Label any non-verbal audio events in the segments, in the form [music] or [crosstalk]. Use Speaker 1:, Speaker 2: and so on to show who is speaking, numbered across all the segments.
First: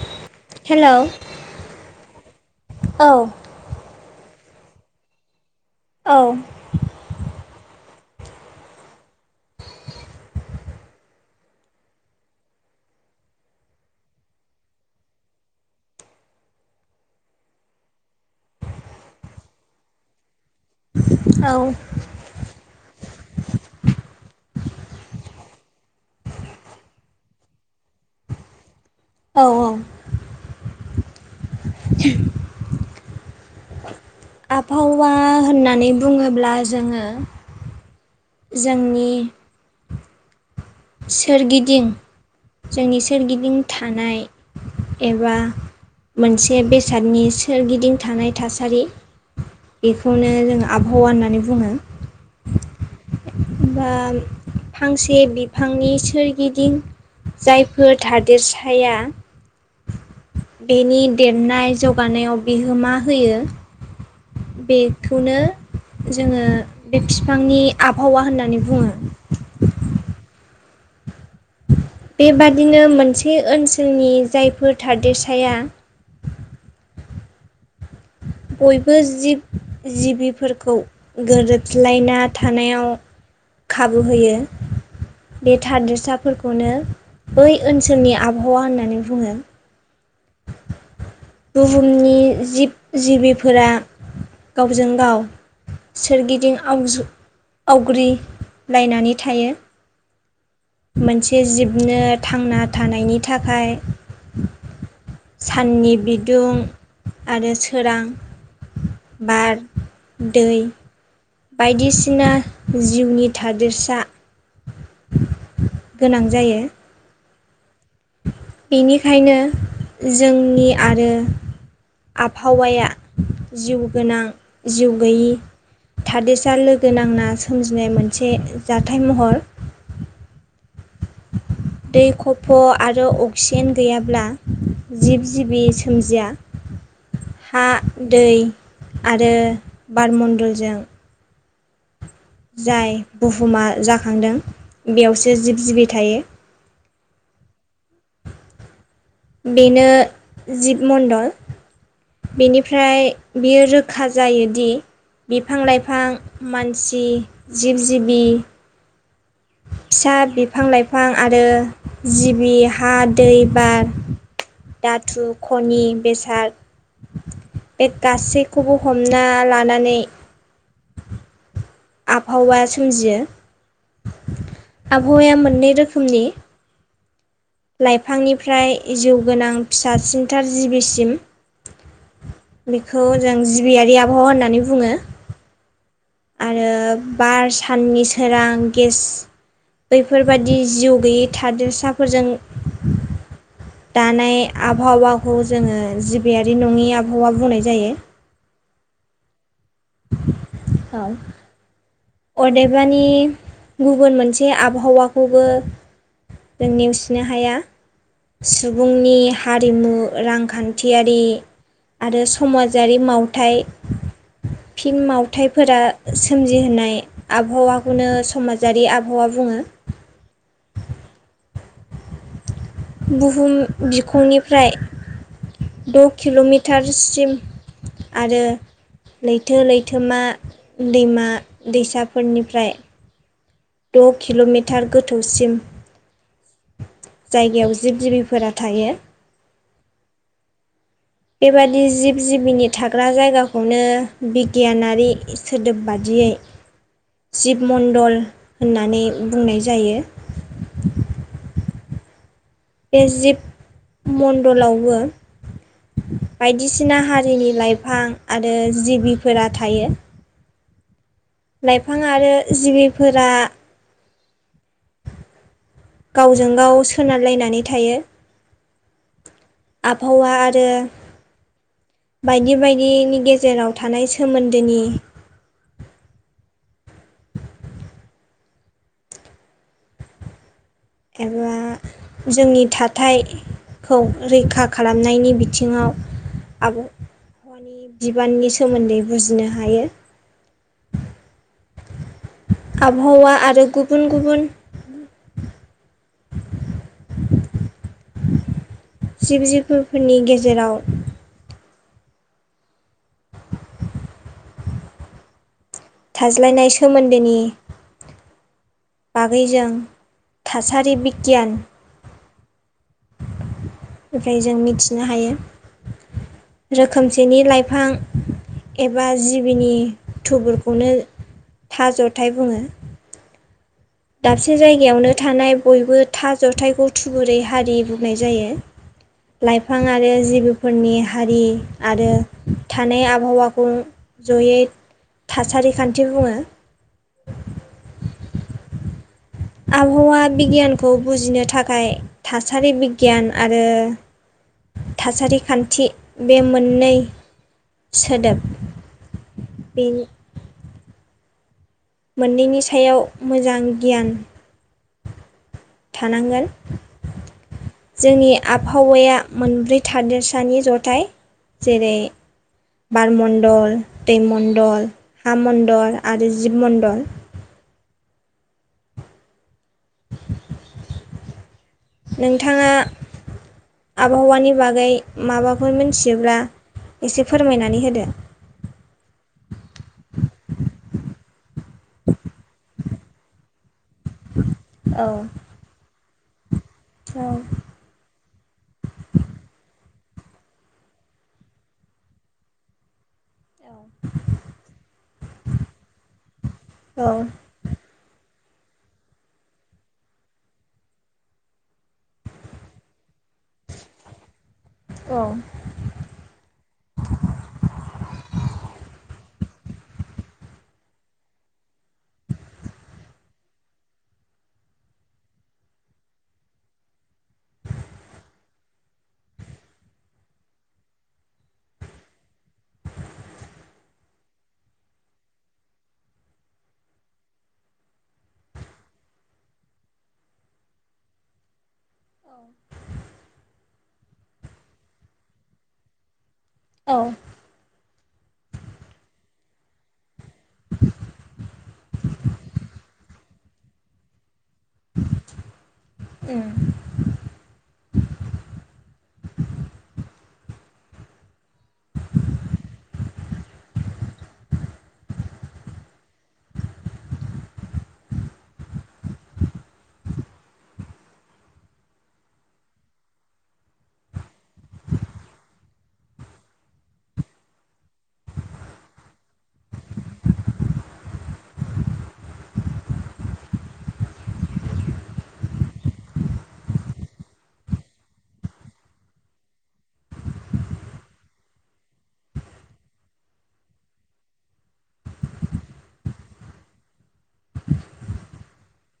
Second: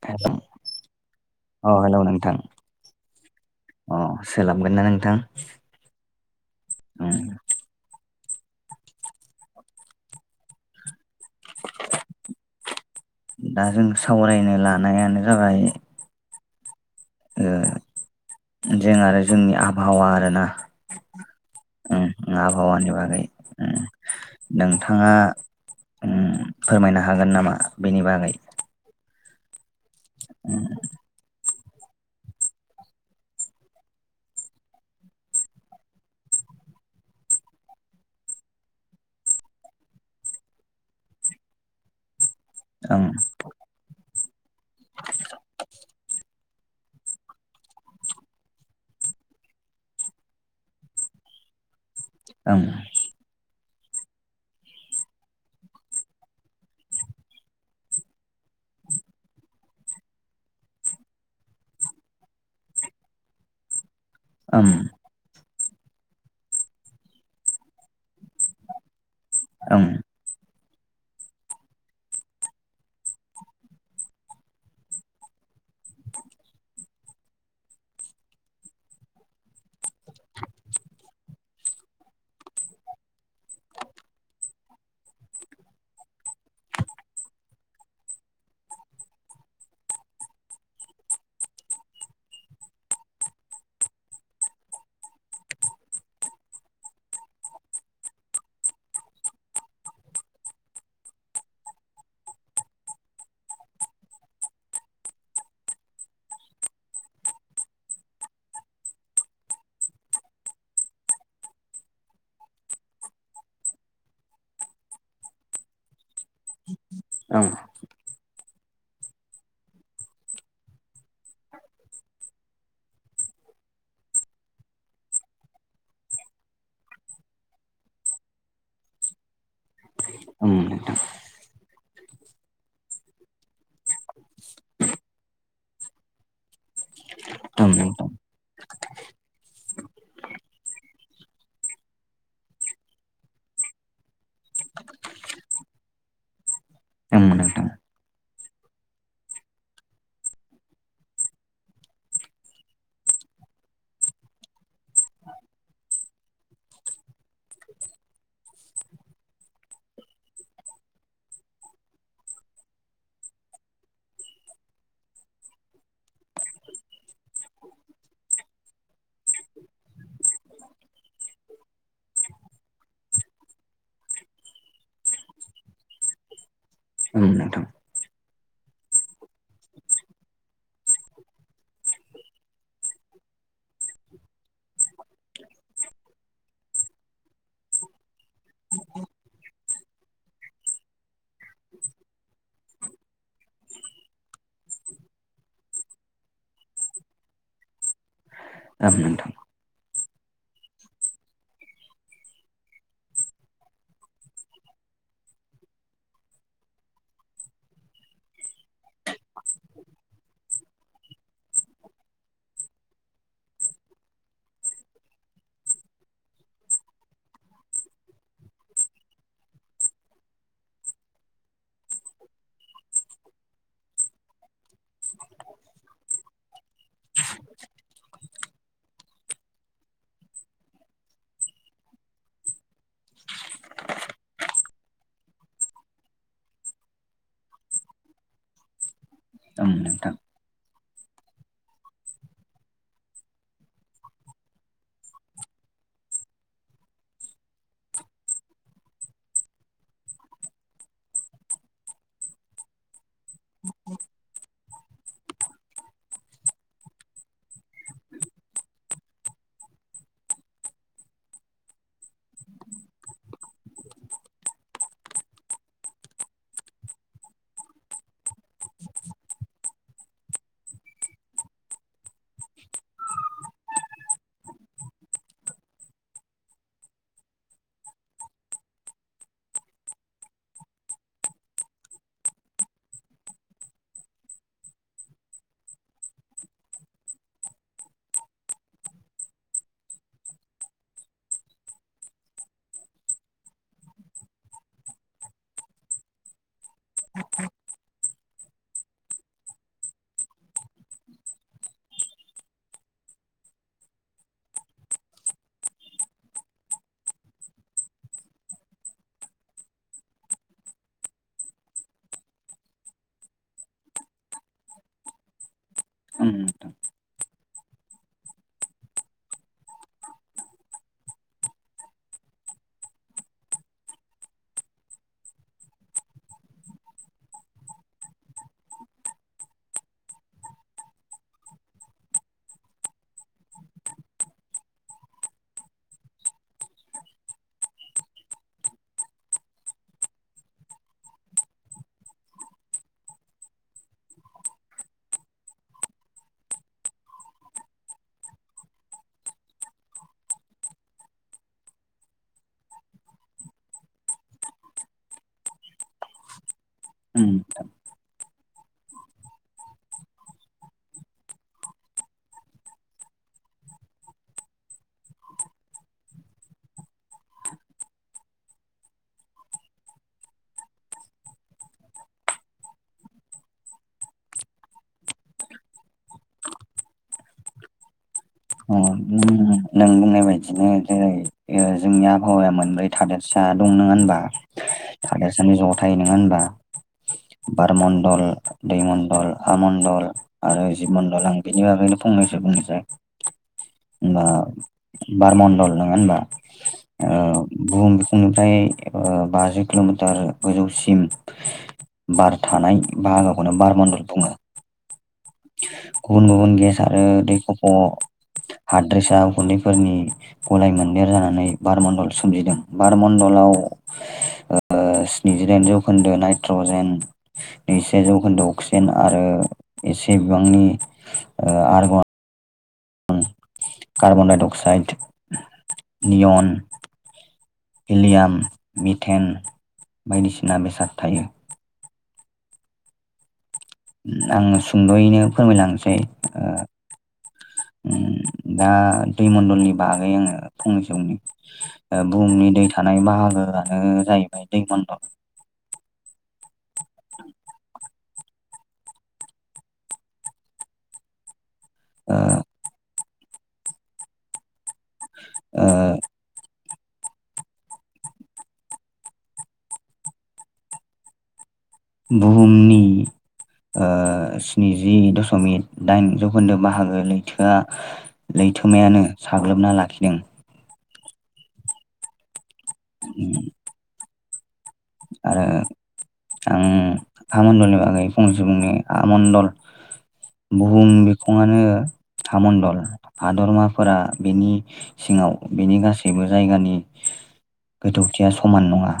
Speaker 1: [unintelligible]
Speaker 2: हेल' औ
Speaker 1: अ हेलौ नोंथां
Speaker 2: औ
Speaker 1: अ सोलाबगोन ना नोंथां
Speaker 2: औ
Speaker 1: उम दा जों सावरायनो लानायानो जाबाय जों आरो जोंनि आबहावा आरोना
Speaker 2: औ
Speaker 1: आबहावानि बागै नोंथाङा फोरमायनो हागोन नामा बेनि बागै
Speaker 2: औ औ
Speaker 1: उम
Speaker 2: जि आबहावा होननानै बुङोब्ला जोङो जोंनि सोरगिदिं जोंनि
Speaker 1: ओं
Speaker 2: सोरगिदिं थानाय एबा मोनसे बेसादनि सोरगिदिं थानाय थासारि बेखौनो जोङो आबहावा होननानै बुङो
Speaker 1: औ
Speaker 2: बा फांसे बिफांनि सोरगिदिं जायफोर थादेरसाया बेनि देरनाय जौगानायाव बिहोमा होयो।
Speaker 1: ओं
Speaker 2: बेखौनो। जोङो बे बिफांनि आबहावा होननानै बुङो।
Speaker 1: ओं
Speaker 2: बेबादिनो मोनसे ओनसोलनि जायफोर थादेरसाया। बयबो जिब जिबिफोरखौ गोरोब। ज्लायना थानायाव खाबु होयो। बे थादेरसाफोरखौनो बै ओनसोलनि आबहावा होननानै बुङो। बुहुमनि जिब जिबिफोरा गावजों गाव। सोरगिदिं आवजु आवग्रिलायनानै थायो। मोनसे जिबनो थांना थानायनि थाखाय। साननि बि। दुं आरो सोरां बार दै। बायदिसिना जिउनि थादेरसा। गोनां जायो।
Speaker 1: ओं।
Speaker 2: बेनिखायनो जोंनि आरो। आबहावाया जिउ गोनां जिउ गैयि। थादेसाआ लोगो नांना सोमजिनाय मोनसे जाथाय महर। दै खफ' आरो अक्सिजेन गैयाब्ला। जिब जिबि सोमजिया। हा
Speaker 1: ओं नोंथां
Speaker 2: दै आरो बार मण्डलजों। जाय बुहुमा जाखांदों बेयावसो जिब जिबि थायो।
Speaker 1: ओं नोंथां
Speaker 2: बेनो जिब मण्डल। बेनिफ्राय बियो रोखा जायोदि। बिफां-लाइफां मानसि जिब जिबि।
Speaker 1: [inaudible]
Speaker 2: फिसा बिफां-लाइफां आरो जिबि हा दै बार। दातु खनि बेसाद। बे गासैखौबो हमना लानानै। आबहावा सोमजियो। आबहावाया मोननै रोखोमनि।
Speaker 1: औ नोंथां।
Speaker 2: फ्राय जिउ गोनां फिसा सिनथार जिबिसिम। बेखौ जों जिबियारि आबहावा होननानै बुङो। आरो बार साननि सोरां गेस। बेफोरबादि जिउ गैयै थादेरसाफोरजों। दानाय आबहावाखौ जोङो जिबियारि नङि आबहावा बुंनाय जायो।
Speaker 1: औ नोंथां।
Speaker 2: औ। अदेबानि गुबुन मोनसे आबहावाखौबो। जों नेवसिनो हाया। सुबुंनि हारिमु रांखान्थियारि। आरो समाजारि मावथाय। फिन मावथायाइफोरा सोमजिहोनाय आबहावाखौनो समाजारि आबहावा बुङो।
Speaker 1: [inaudible]
Speaker 2: बुहुम बिखंनिफ्राय। द' किल'मिटारसिम आरो। लैथो लैथोमा दैमा दैसाफोरनिफ्राय। द' किल'मिटार गोथौसिम। जायगायाव जिब जिबिफोरा थायो।
Speaker 1: ओं नोंथां।
Speaker 2: बेबादि जिब जिबिनि थाग्रा जायगाखौनो बिगियानारि सोदोब बादि। जिबमण्डल होननानै बुंनाय जायो।
Speaker 1: [inaudible]
Speaker 2: बे जिब मणडलावबो बायदिसिना हारिनि लाइफां आरो जिबिफोरा थायो। लाइफां आरो जिबिफोरा गावजों गाव सोनारलायनानै थायो। आबहावा आरो बायदि बायदिनि गेजेराव थानाय सोमोन्दोनि एबा जोंनि थाथाय खौ रैखा खालामनायनि बिथिङाव आब हवानि बिबाननि सोमोन्दै बुजिनो हायो।
Speaker 1: [inaudible]
Speaker 2: आबहावा आरो गुबुन गुबुन जिब जिबफोरनि गेजेराव थाज्लायनाय सोमोन्दोनि बागैजों थासारि बिगियान। फ्राय जों मिथिनो हायो
Speaker 1: ओं नोंथां
Speaker 2: रोखोमसेनि लाइफ फां। एबा जिबिनि थुबुरखौनो थाज'थाय बुङो। दाबसे जायगायावनो थानाय बयबो था जथायखौ थुबुरै हारि बुंनाय जायो। लाइफां आरो जिेबोफोरनि हारि आरो थानाय आबहावाखौ जयै थासारि खान्थि बुङो।
Speaker 1: [inaudible]
Speaker 2: आबहावा बिगियानखौ बुजिनो थाखाय थासारि बिगियान आरो थासारि खान्थि बे मोननै सोदोब बेनि। मोननैनि सायाव मोजां गियान थानांगोन।
Speaker 1: उम।
Speaker 2: जोंनि आबहावाया मोनब्रै थादेरसानि जथाय जेरै बार मण्डल दैमण्डल हा मण्डल आरो जिब मण्डल [inaudible] नोंथाङा आबहावानि बागै माबाफोर मिथियोब्ला एसे फोरमायनानै होदो।
Speaker 1: औ बुनो। नों बुंनाय बायदिनो जेरै ओ जोंनि आबहावाया मोनब्रै थादेरसा दं नङा होनबा।
Speaker 2: औ
Speaker 1: थादेरसानि ज'थाय नङा होनबा
Speaker 2: औ
Speaker 1: बार मणडल। दैमण्डल हा मण्डल आरो जिब मण्डल आं बेनि बागैनो फंनैसो बुंनोसै।
Speaker 2: औ।
Speaker 1: होनबा बार मण्डल नङा होनबा
Speaker 2: औ
Speaker 1: बुहुम बिखुं। फ्राय ओ बाजि किल'मिटार गोजौसिम। बार थानाय बाहागोखौनो बार मण्डल बुङो।
Speaker 2: औ।
Speaker 1: गुबुन गुबुन गेस आरो दै खफ' फोरनि गलाय मोनदेर जानानै बारमण्डल सोमजिदों बारण्डलाव ओ ओ स्निजिदाइन जौखोन्दो नाइट्रजेन नैजिसे जौखोन्दो अक्सिजेन आरो एसे बिबांनि ओ आरग कार्बनडाइ अक्साइड नियन हिलियाम मिटेन बायदिसिना बेसाद थायो।
Speaker 2: औ
Speaker 1: आङो सुंद'यैनो फोरमायलांसै ओ
Speaker 2: औ
Speaker 1: ओम दा दैमण्डलनि बागै आङो फंनैसोनि बु ओ बुहुमनि दै थानाय बाहागोआनो जाहैबाय दैमणडल
Speaker 2: उम
Speaker 1: ओ ओ बुहुमनि ओ स्निजि दशमिक दाइन जौखोन्दो बाहागो लैथोआ लै थोमायानो साग्लोबना लाखिदों [unintelligible] आरो आं हा मणडलनि बागै फंनसे बुंनि हामणडल बुहुम बिखङानो हामन्डल हादरमाफोरा बेनि सिङाव बेनि गासैबो जायगानि गोथौथिया समान नङा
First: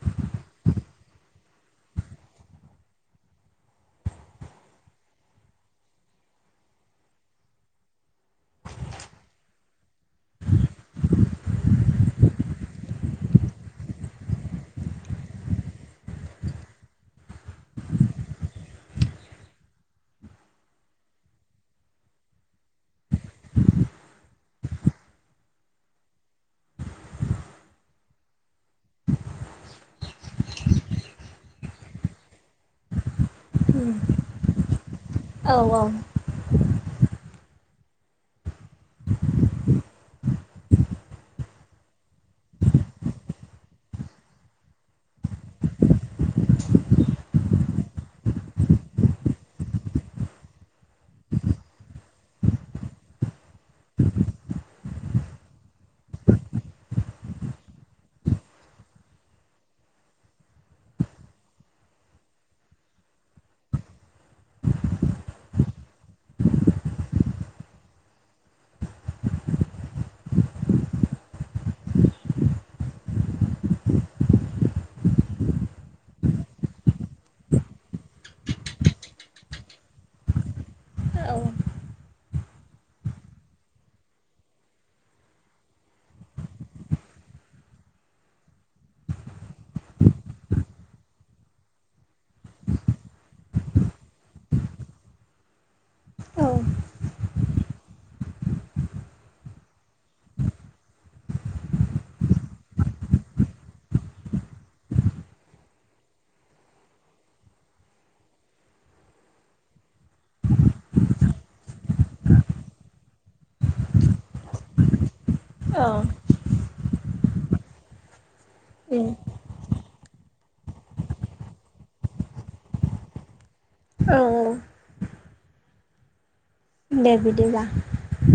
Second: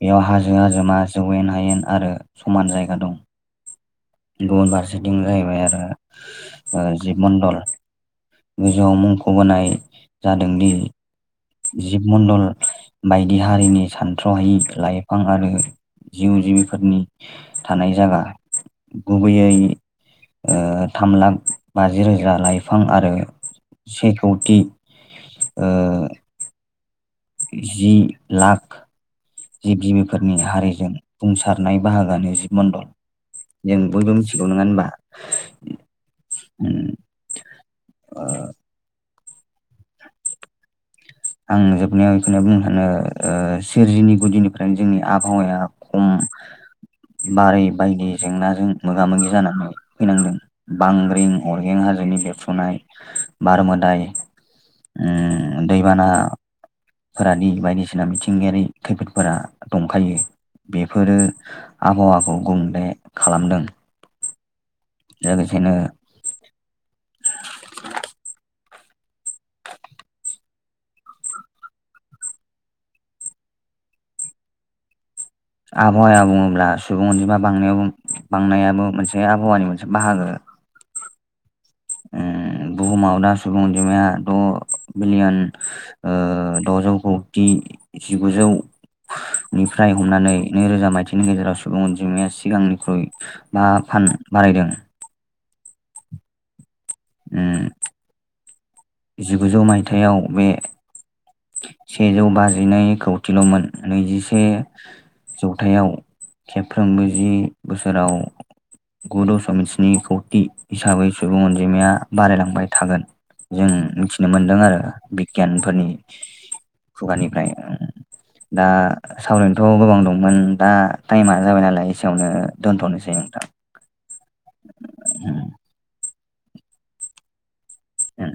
Speaker 1: बेयाव हाजो हाजोमा जौवेन हायेन आरो समान जायगा दं गुबुन फारसेथिं जाहैबाय आरो जिब मडल गोजौआव मुंखौबोनाय जादोंदि जिब मडल बायदि हारिनि सान थ्रहायि लाइफां आरो जिउ जिबिफोरनि थानाय जागा गुबैयै ओ थाम लाख बाजि रोजा लाइफां आरो से कौथि ओ जि लाख जिब जिबिफोरनि हारिजों बुंसारनाय बाहागोआानो जिब मणडल जों बयबो मिथिगौ नङा होमबा
Speaker 2: औ औ
Speaker 1: ओ आं जोबनायाव बेखौ बुंनो सानो ओ सोरजिनि गुदिनिफ्रायनो जोंनि आबहावाया खम [inaudible] बारै बायदि जेंनाजों मोगा मोगि जानानै फैनांदों बांग्रिं अरगें हारि नि बेबफ्रुनाय बार मोदाय ओ दैबाना फोरादि बायदिसिना मिथिंगायारि खैफोदफोरा दंखायो बेफोरो आबहावाखौ गुंबुंले खालामदों जागासिनो आबहावाया बुङोब्ला सुबुं अनजिमा बांनायाव बांनायाबो मोनसे आबहावानि मोनसे बाहागो
Speaker 2: औ
Speaker 1: ओम बुहुमाव दा सुबुं अजिमाया द' बिलियन ओ द'जौ खौथि जिगुजौ निफ्राय हमनानै नैरोजा मायथनि गेजेराव सुबुं अनजिमाया सिगांनिख्रुइ बा फान बारायदों
Speaker 2: औ
Speaker 1: ओम जिगुजौ मायथायाइाव बे सेजौ बाजिनै खौथिल'मोन नैजिसे जौथायाव खेफ्रोमबो जि बोसोराव गु दशमिक स्नि कौति हिसाबै सुबुं अनजिमाया बारायलांबाय थागोन जों मिथिनो मोनदों आरो बिगियानफोरनि
Speaker 2: औ
Speaker 1: खुगानि दा
Speaker 2: उम
Speaker 1: सावरायनोथ' गोबां दं । मोन दा टाइमा जाबाय नालाय एसेयावनो दोनथ'नोसै नोंथां ।
Speaker 2: औ । दे बिदिबा ।
Speaker 1: उम